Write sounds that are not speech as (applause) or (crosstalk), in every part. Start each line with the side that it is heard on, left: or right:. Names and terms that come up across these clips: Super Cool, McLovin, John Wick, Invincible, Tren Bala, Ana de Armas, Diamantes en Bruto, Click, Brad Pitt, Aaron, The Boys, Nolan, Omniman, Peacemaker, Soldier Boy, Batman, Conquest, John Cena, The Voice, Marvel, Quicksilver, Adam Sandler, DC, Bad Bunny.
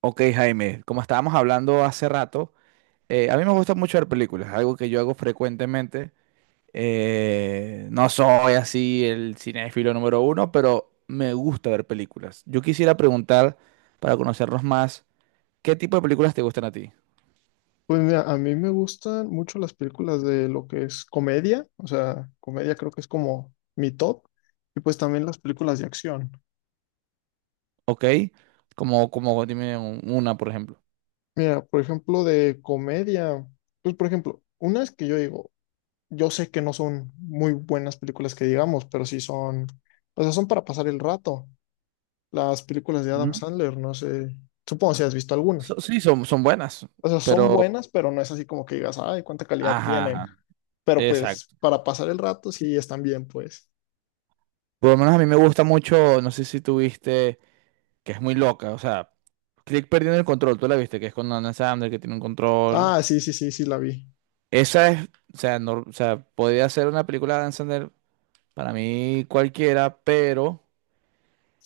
right: Ok, Jaime, como estábamos hablando hace rato, a mí me gusta mucho ver películas, algo que yo hago frecuentemente. No soy así el cinéfilo número uno, pero me gusta ver películas. Yo quisiera preguntar, para conocernos más, ¿qué tipo de películas te gustan a ti?
left: Pues mira, a mí me gustan mucho las películas de lo que es comedia, o sea, comedia creo que es como mi top, y pues también las películas de acción.
right: ¿Ok? Como dime una, por ejemplo.
left: Mira, por ejemplo, de comedia, pues por ejemplo, unas que yo digo, yo sé que no son muy buenas películas que digamos, pero sí son, o sea, son para pasar el rato. Las películas de Adam
right: ¿Mm?
left: Sandler, no sé, supongo si has visto algunas.
right: Sí, son buenas,
left: O sea, son
right: pero...
left: buenas, pero no es así como que digas, ay, cuánta calidad
right: Ajá,
left: tienen.
right: ajá,
left: Pero pues
right: exacto.
left: para pasar el rato sí están bien, pues.
right: Por lo menos a mí me gusta mucho, no sé si tuviste que es muy loca. O sea, Click perdiendo el control, tú la viste, que es con Adam Sandler, que tiene un control.
left: Ah, sí, sí, sí, sí, la vi.
right: Esa es, o sea, no, o sea, podría ser una película de Adam Sandler para mí cualquiera, pero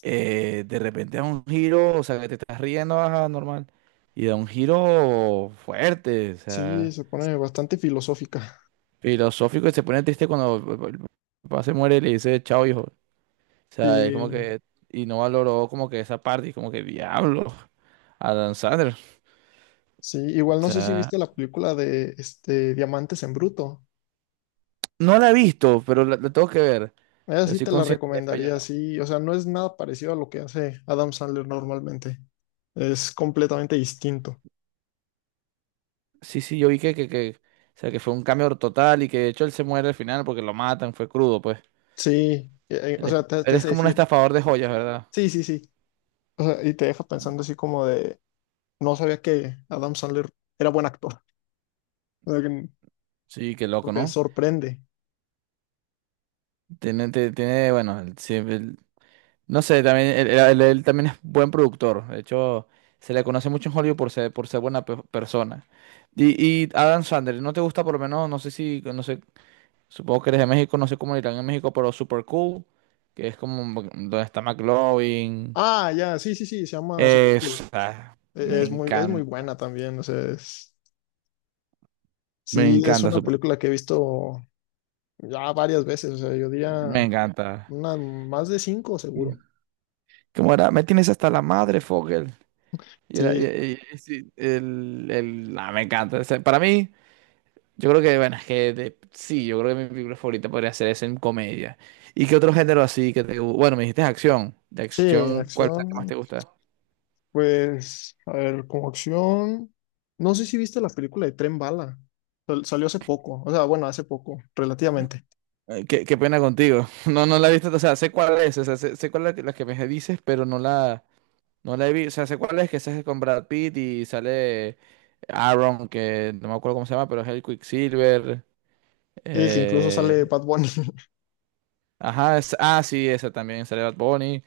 right: de repente da un giro, o sea, que te estás riendo, ajá, normal, y da un giro fuerte, o
left: Sí,
right: sea,
left: se pone bastante filosófica.
right: filosófico, y se pone triste cuando el papá se muere y le dice, chao, hijo. O sea, es como
left: Sí,
right: que, y no valoró como que esa parte, y como que, diablo, Adam Sandler,
left: sí,
right: o
left: igual no sé si
right: sea.
left: viste la película de este, Diamantes en Bruto.
right: No la he visto, pero la tengo que ver. O
left: Esa
right: sea,
left: sí
right: soy
left: te la
right: consciente que he
left: recomendaría,
right: fallado.
left: sí. O sea, no es nada parecido a lo que hace Adam Sandler normalmente. Es completamente distinto.
right: Sí, sí, yo vi que, o sea, que fue un cambio total y que de hecho él se muere al final porque lo matan, fue crudo, pues.
left: Sí,
right: Él
left: o
right: es,
left: sea, te,
right: él
left: te
right: es
left: hace
right: como un
left: decir,
right: estafador de joyas, ¿verdad?
left: sí, sí, sí. O sea, y te deja pensando así como de, no sabía que Adam Sandler era buen actor. (laughs) O sea,
right: Sí, qué loco,
left: porque
right: ¿no?
left: sorprende.
right: Tiene, tiene, bueno, él. No sé, también, él también es buen productor. De hecho, se le conoce mucho en Hollywood por ser buena persona. Y Adam Sandler, ¿no te gusta por lo menos? No sé si, no sé, supongo que eres de México, no sé cómo le irán en México, pero Super Cool, que es como donde está McLovin.
left: Ah, ya, sí, sí, sí, se llama Super Cool.
right: Esa,
left: E- Es muy, es muy buena también, o sea,
right: me
left: sí, es
right: encanta
left: una
right: Super
left: película que he visto ya varias veces, o sea, yo
right: Cool, me
left: diría
right: encanta.
left: una, más de cinco seguro.
right: ¿Cómo era? Me tienes hasta la madre, Fogel. Y era, y-
left: Sí,
right: y sí, el, el, me encanta. O sea, para mí, yo creo que, bueno, es que sí, yo creo que mi película favorita podría ser esa en comedia. ¿Y qué otro género así que Bueno, me dijiste acción. ¿De
left: sí,
right: acción cuál es la que más
left: acción,
right: te gusta?
left: pues, a ver, como acción, no sé si viste la película de Tren Bala, salió hace poco, o sea, bueno, hace poco, relativamente,
right: Ay, qué, qué pena contigo. (laughs) No, no la he visto, o sea, sé cuál es, o sea, sé, sé cuál es la que me dices, pero no la, no la he visto. O sea, sé cuál es, que esa es con Brad Pitt y sale Aaron, que no me acuerdo cómo se llama, pero es el Quicksilver.
left: y que incluso sale
right: eh,
left: Bad Bunny. (laughs)
right: ajá, ah, sí, esa también sale Bad Bunny.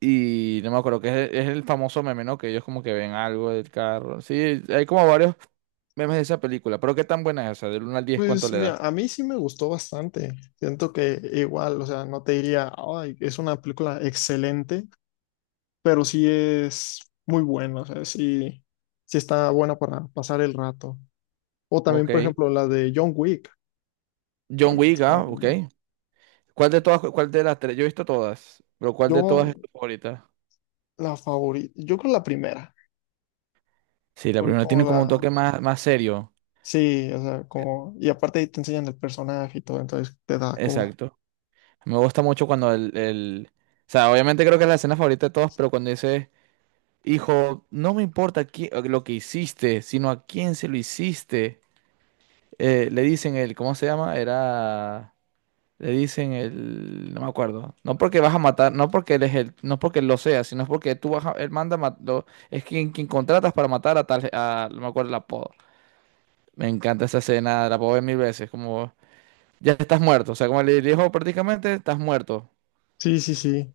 right: Y no me acuerdo, que es el famoso meme, ¿no? Que ellos como que ven algo del carro. Sí, hay como varios memes de esa película, pero qué tan buena es esa, del uno al 10 ¿cuánto
left: Pues
right: le
left: mira,
right: da?
left: a mí sí me gustó bastante. Siento que igual, o sea, no te diría, ay, es una película excelente, pero sí es muy buena, o sea, sí, sí está buena para pasar el rato. O también, por
right: Ok.
left: ejemplo, la de John Wick,
right: John
left: también
right: Wick, ah, ok.
left: son,
right: ¿Cuál de todas, cuál de las tres? Yo he visto todas, pero ¿cuál de todas
left: yo
right: es tu favorita?
left: la favorita, yo creo la primera,
right: Sí, la
left: fue
right: primera
left: como
right: tiene como un
left: la,
right: toque más, más serio.
left: sí, o sea, como, y aparte ahí te enseñan el personaje y todo, entonces te da como,
right: Exacto. Me gusta mucho cuando el... O sea, obviamente creo que es la escena favorita de todos, pero cuando dice, hijo, no me importa lo que hiciste, sino a quién se lo hiciste. Le dicen el, ¿cómo se llama? Era... Le dicen el... No me acuerdo. No porque vas a matar, no porque él es el, no porque él lo sea, sino porque tú vas a... Él manda, es quien, quien contratas para matar a tal... A, no me acuerdo el apodo. Me encanta esa escena, la puedo ver mil veces, como ya estás muerto, o sea, como le dijo prácticamente, estás muerto.
left: sí, sí, sí,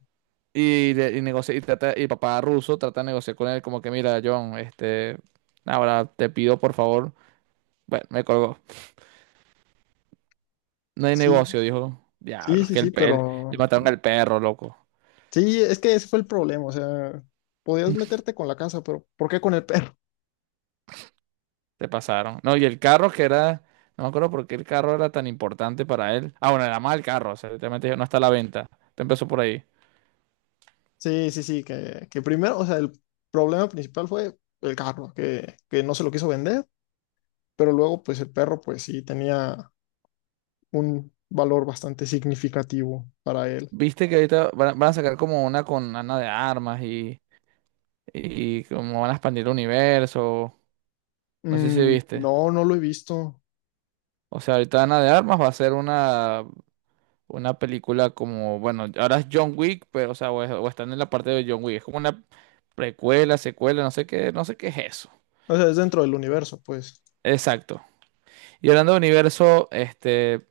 right: Y, papá ruso trata de negociar con él como que, mira, John, este, ahora te pido por favor, bueno, me colgó. No hay
left: sí,
right: negocio, dijo.
left: sí,
right: Diablo, es
left: sí,
right: que
left: sí, pero,
right: le mataron al perro, loco.
left: sí, es que ese fue el problema, o sea, podías meterte con la casa, pero ¿por qué con el perro?
right: Te pasaron. No, y el carro que era, no me acuerdo por qué el carro era tan importante para él. Ah, bueno, era mal carro, o sea, literalmente dijo, no está a la venta. Te empezó por ahí.
left: Sí, sí, sí, que primero, o sea, el problema principal fue el carro, que no se lo quiso vender, pero luego, pues el perro, pues sí, tenía un valor bastante significativo para él.
right: Viste que ahorita van a sacar como una con Ana de Armas y cómo van a expandir el universo. No sé si
left: Mm,
right: viste.
left: no, no lo he visto.
right: O sea, ahorita Ana de Armas va a ser una película como, bueno, ahora es John Wick, pero, o sea, o están en la parte de John Wick. Es como una precuela, secuela, no sé qué, no sé qué es eso.
left: O sea, es dentro del universo, pues.
right: Exacto. Y hablando de universo, este,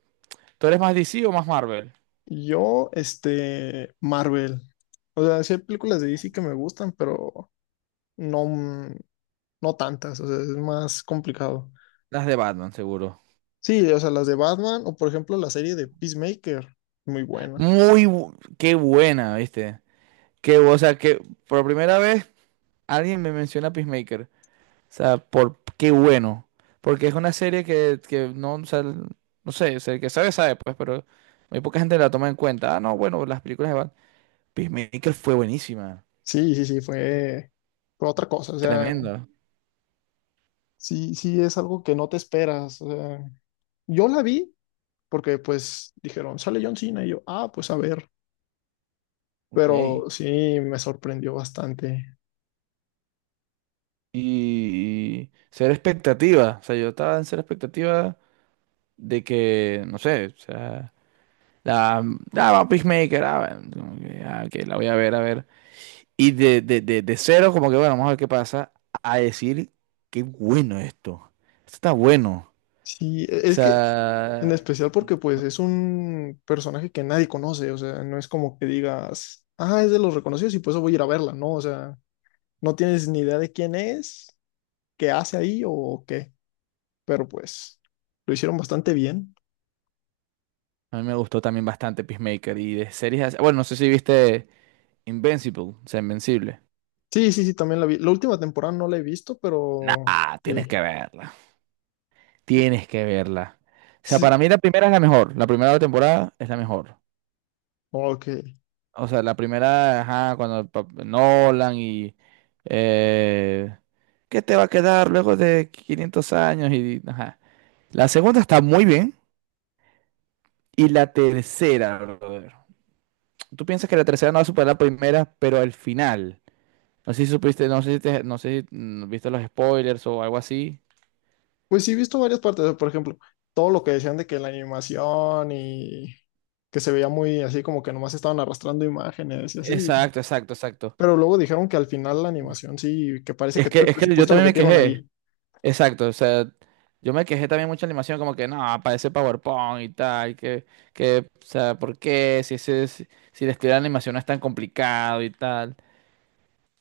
right: ¿tú eres más DC o más Marvel?
left: Yo, este, Marvel. O sea, sí hay películas de DC que me gustan, pero no, no tantas, o sea, es más complicado.
right: Las de Batman, seguro.
left: Sí, o sea, las de Batman o por ejemplo la serie de Peacemaker, muy buena.
right: Muy, qué buena, ¿viste? Qué, o sea, que por primera vez alguien me menciona Peacemaker. O sea, por qué bueno. Porque es una serie que no, o sea, no sé, o sea, el que sabe, sabe, pues, pero muy poca gente la toma en cuenta. Ah, no, bueno, las películas de Batman. Peacemaker fue buenísima.
left: Sí, sí, sí, fue otra cosa, o sea,
right: Tremenda.
left: sí, sí es algo que no te esperas, o sea, yo la vi porque pues dijeron, sale John Cena y yo, ah, pues a ver,
right: Ok.
left: pero sí me sorprendió bastante.
right: Y, ser expectativa. O sea, yo estaba en ser expectativa de que, no sé, o sea, la, ah, va Peacemaker, ah, bueno, como que, ah, ok, la voy a ver, a ver. Y de cero, como que, bueno, vamos a ver qué pasa, a decir, qué bueno esto. Esto está bueno.
left: Sí,
right: O
left: es que
right: sea,
left: en
right: a
left: especial porque pues es un personaje que nadie conoce, o sea, no es como que digas, ah, es de los reconocidos y por eso voy a ir a verla, no, o sea, no tienes ni idea de quién es, qué hace ahí o qué, pero pues lo hicieron bastante bien.
right: mí me gustó también bastante Peacemaker y de series. Bueno, no sé si viste Invincible, o sea, Invencible.
left: Sí, sí, sí, también la vi. La última temporada no la he visto, pero
right: Nah, tienes
left: sí.
right: que verla. Tienes que verla. O sea,
left: Sí,
right: para mí la primera es la mejor. La primera temporada es la mejor.
left: ok.
right: O sea, la primera, ajá, cuando el Nolan y... eh, ¿qué te va a quedar luego de 500 años? Y, ajá. La segunda está muy bien. Y la tercera, brother. Tú piensas que la tercera no va a superar la primera, pero al final. No sé si supiste, no sé si no sé si viste los spoilers o algo así.
left: Pues sí, he visto varias partes. Por ejemplo, todo lo que decían de que la animación y que se veía muy así como que nomás estaban arrastrando imágenes y así.
right: Exacto, exacto, exacto.
left: Pero luego dijeron que al final la animación sí, que parece que
right: Es que,
left: todo el
right: es que yo
left: presupuesto lo
right: también me
left: metieron
right: quejé.
left: ahí.
right: Exacto, o sea, yo me quejé también mucha animación, como que no, parece PowerPoint y tal, o sea, ¿por qué? Si ese, si, Si el estilo de animación no es tan complicado y tal.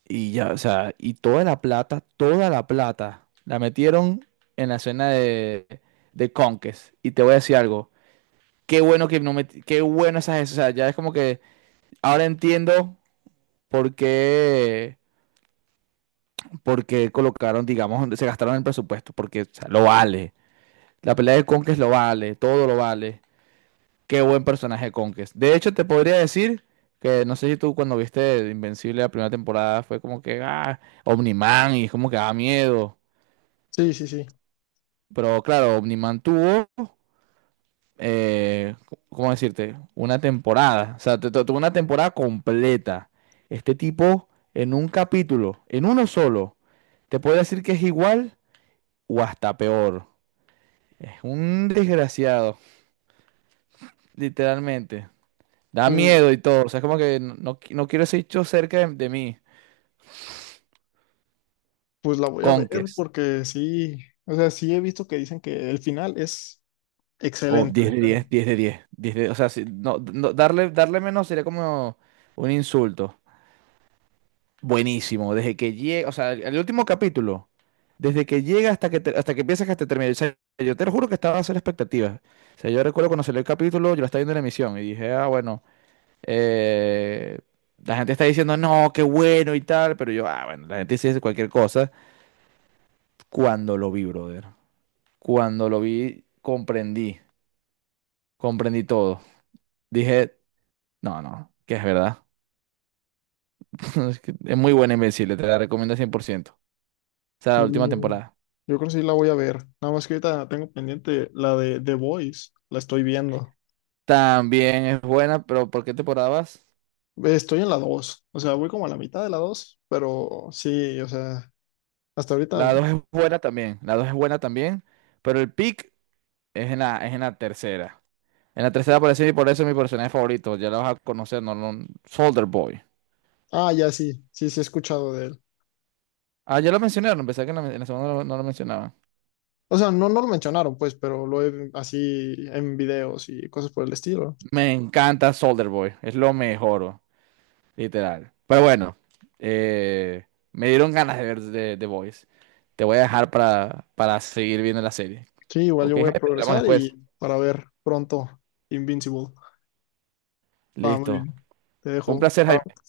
right: Y ya, o sea, y toda la plata, la metieron en la escena de Conquest. Y te voy a decir algo. Qué bueno que no me, qué bueno esas, o sea, ya es como que ahora entiendo, porque porque colocaron, digamos, se gastaron el presupuesto, porque o sea, lo vale. La pelea de conquest lo vale, todo lo vale. Qué buen personaje conquest. De hecho, te podría decir que no sé si tú cuando viste Invencible la primera temporada fue como que, ah, Omniman y como que da miedo.
left: Sí, sí, sí.
right: Pero claro, Omniman tuvo, eh, ¿cómo decirte? Una temporada. O sea, tuvo una temporada completa. Este tipo, en un capítulo, en uno solo, te puedo decir que es igual o hasta peor. Es un desgraciado, literalmente. Da
left: Pues,
right: miedo y todo. O sea, es como que no, no quiero ese bicho cerca de mí.
left: pues la voy a ver
right: Conques.
left: porque sí. O sea, sí he visto que dicen que el final es
right: O
left: excelente.
right: 10 de diez, o sea, no, darle, darle menos sería como un insulto. Buenísimo. Desde que llega, o sea, el último capítulo. Desde que llega hasta que, hasta que empieza hasta que hasta termina. O sea, yo te lo juro que estaba a hacer expectativas. O sea, yo recuerdo cuando salió el capítulo, yo lo estaba viendo en la emisión y dije, ah, bueno. Eh, la gente está diciendo, no, qué bueno y tal, pero yo, ah, bueno, la gente sí dice cualquier cosa. Cuando lo vi, brother, cuando lo vi, comprendí, comprendí todo. Dije, no, no, que es verdad. (laughs) Es que es muy buena Invencible, te la recomiendo 100%. O sea, la
left: Sí,
right: última temporada.
left: yo creo que sí la voy a ver. Nada más que ahorita tengo pendiente la de The Voice, la estoy viendo.
right: También es buena, pero ¿por qué temporada vas?
left: Estoy en la dos, o sea, voy como a la mitad de la dos, pero sí, o sea, hasta ahorita.
right: La dos es buena también, la dos es buena también, pero el pick es en la tercera. En la tercera aparece y por eso es mi personaje favorito, ya la vas a conocer, no, no, Soldier Boy.
left: Ah, ya sí, sí, sí he escuchado de él.
right: Ah, ya lo mencionaron, pensé que en la segunda no, lo no lo mencionaban.
left: O sea, no, no lo mencionaron, pues, pero lo he así en videos y cosas por el estilo.
right: Me encanta Soldier Boy, es lo mejor, oh, literal. Pero bueno, eh, me dieron ganas de ver The Boys. Te voy a dejar para seguir viendo la serie.
left: Sí, igual
right: Ok,
left: yo voy
right: Jaime,
left: a, sí,
right: hablamos
left: progresar
right: después.
left: y para ver pronto Invincible. Ah, muy
right: Listo.
left: bien. Te
right: Fue un
left: dejo.
right: placer,
left: Chao.
right: Jaime.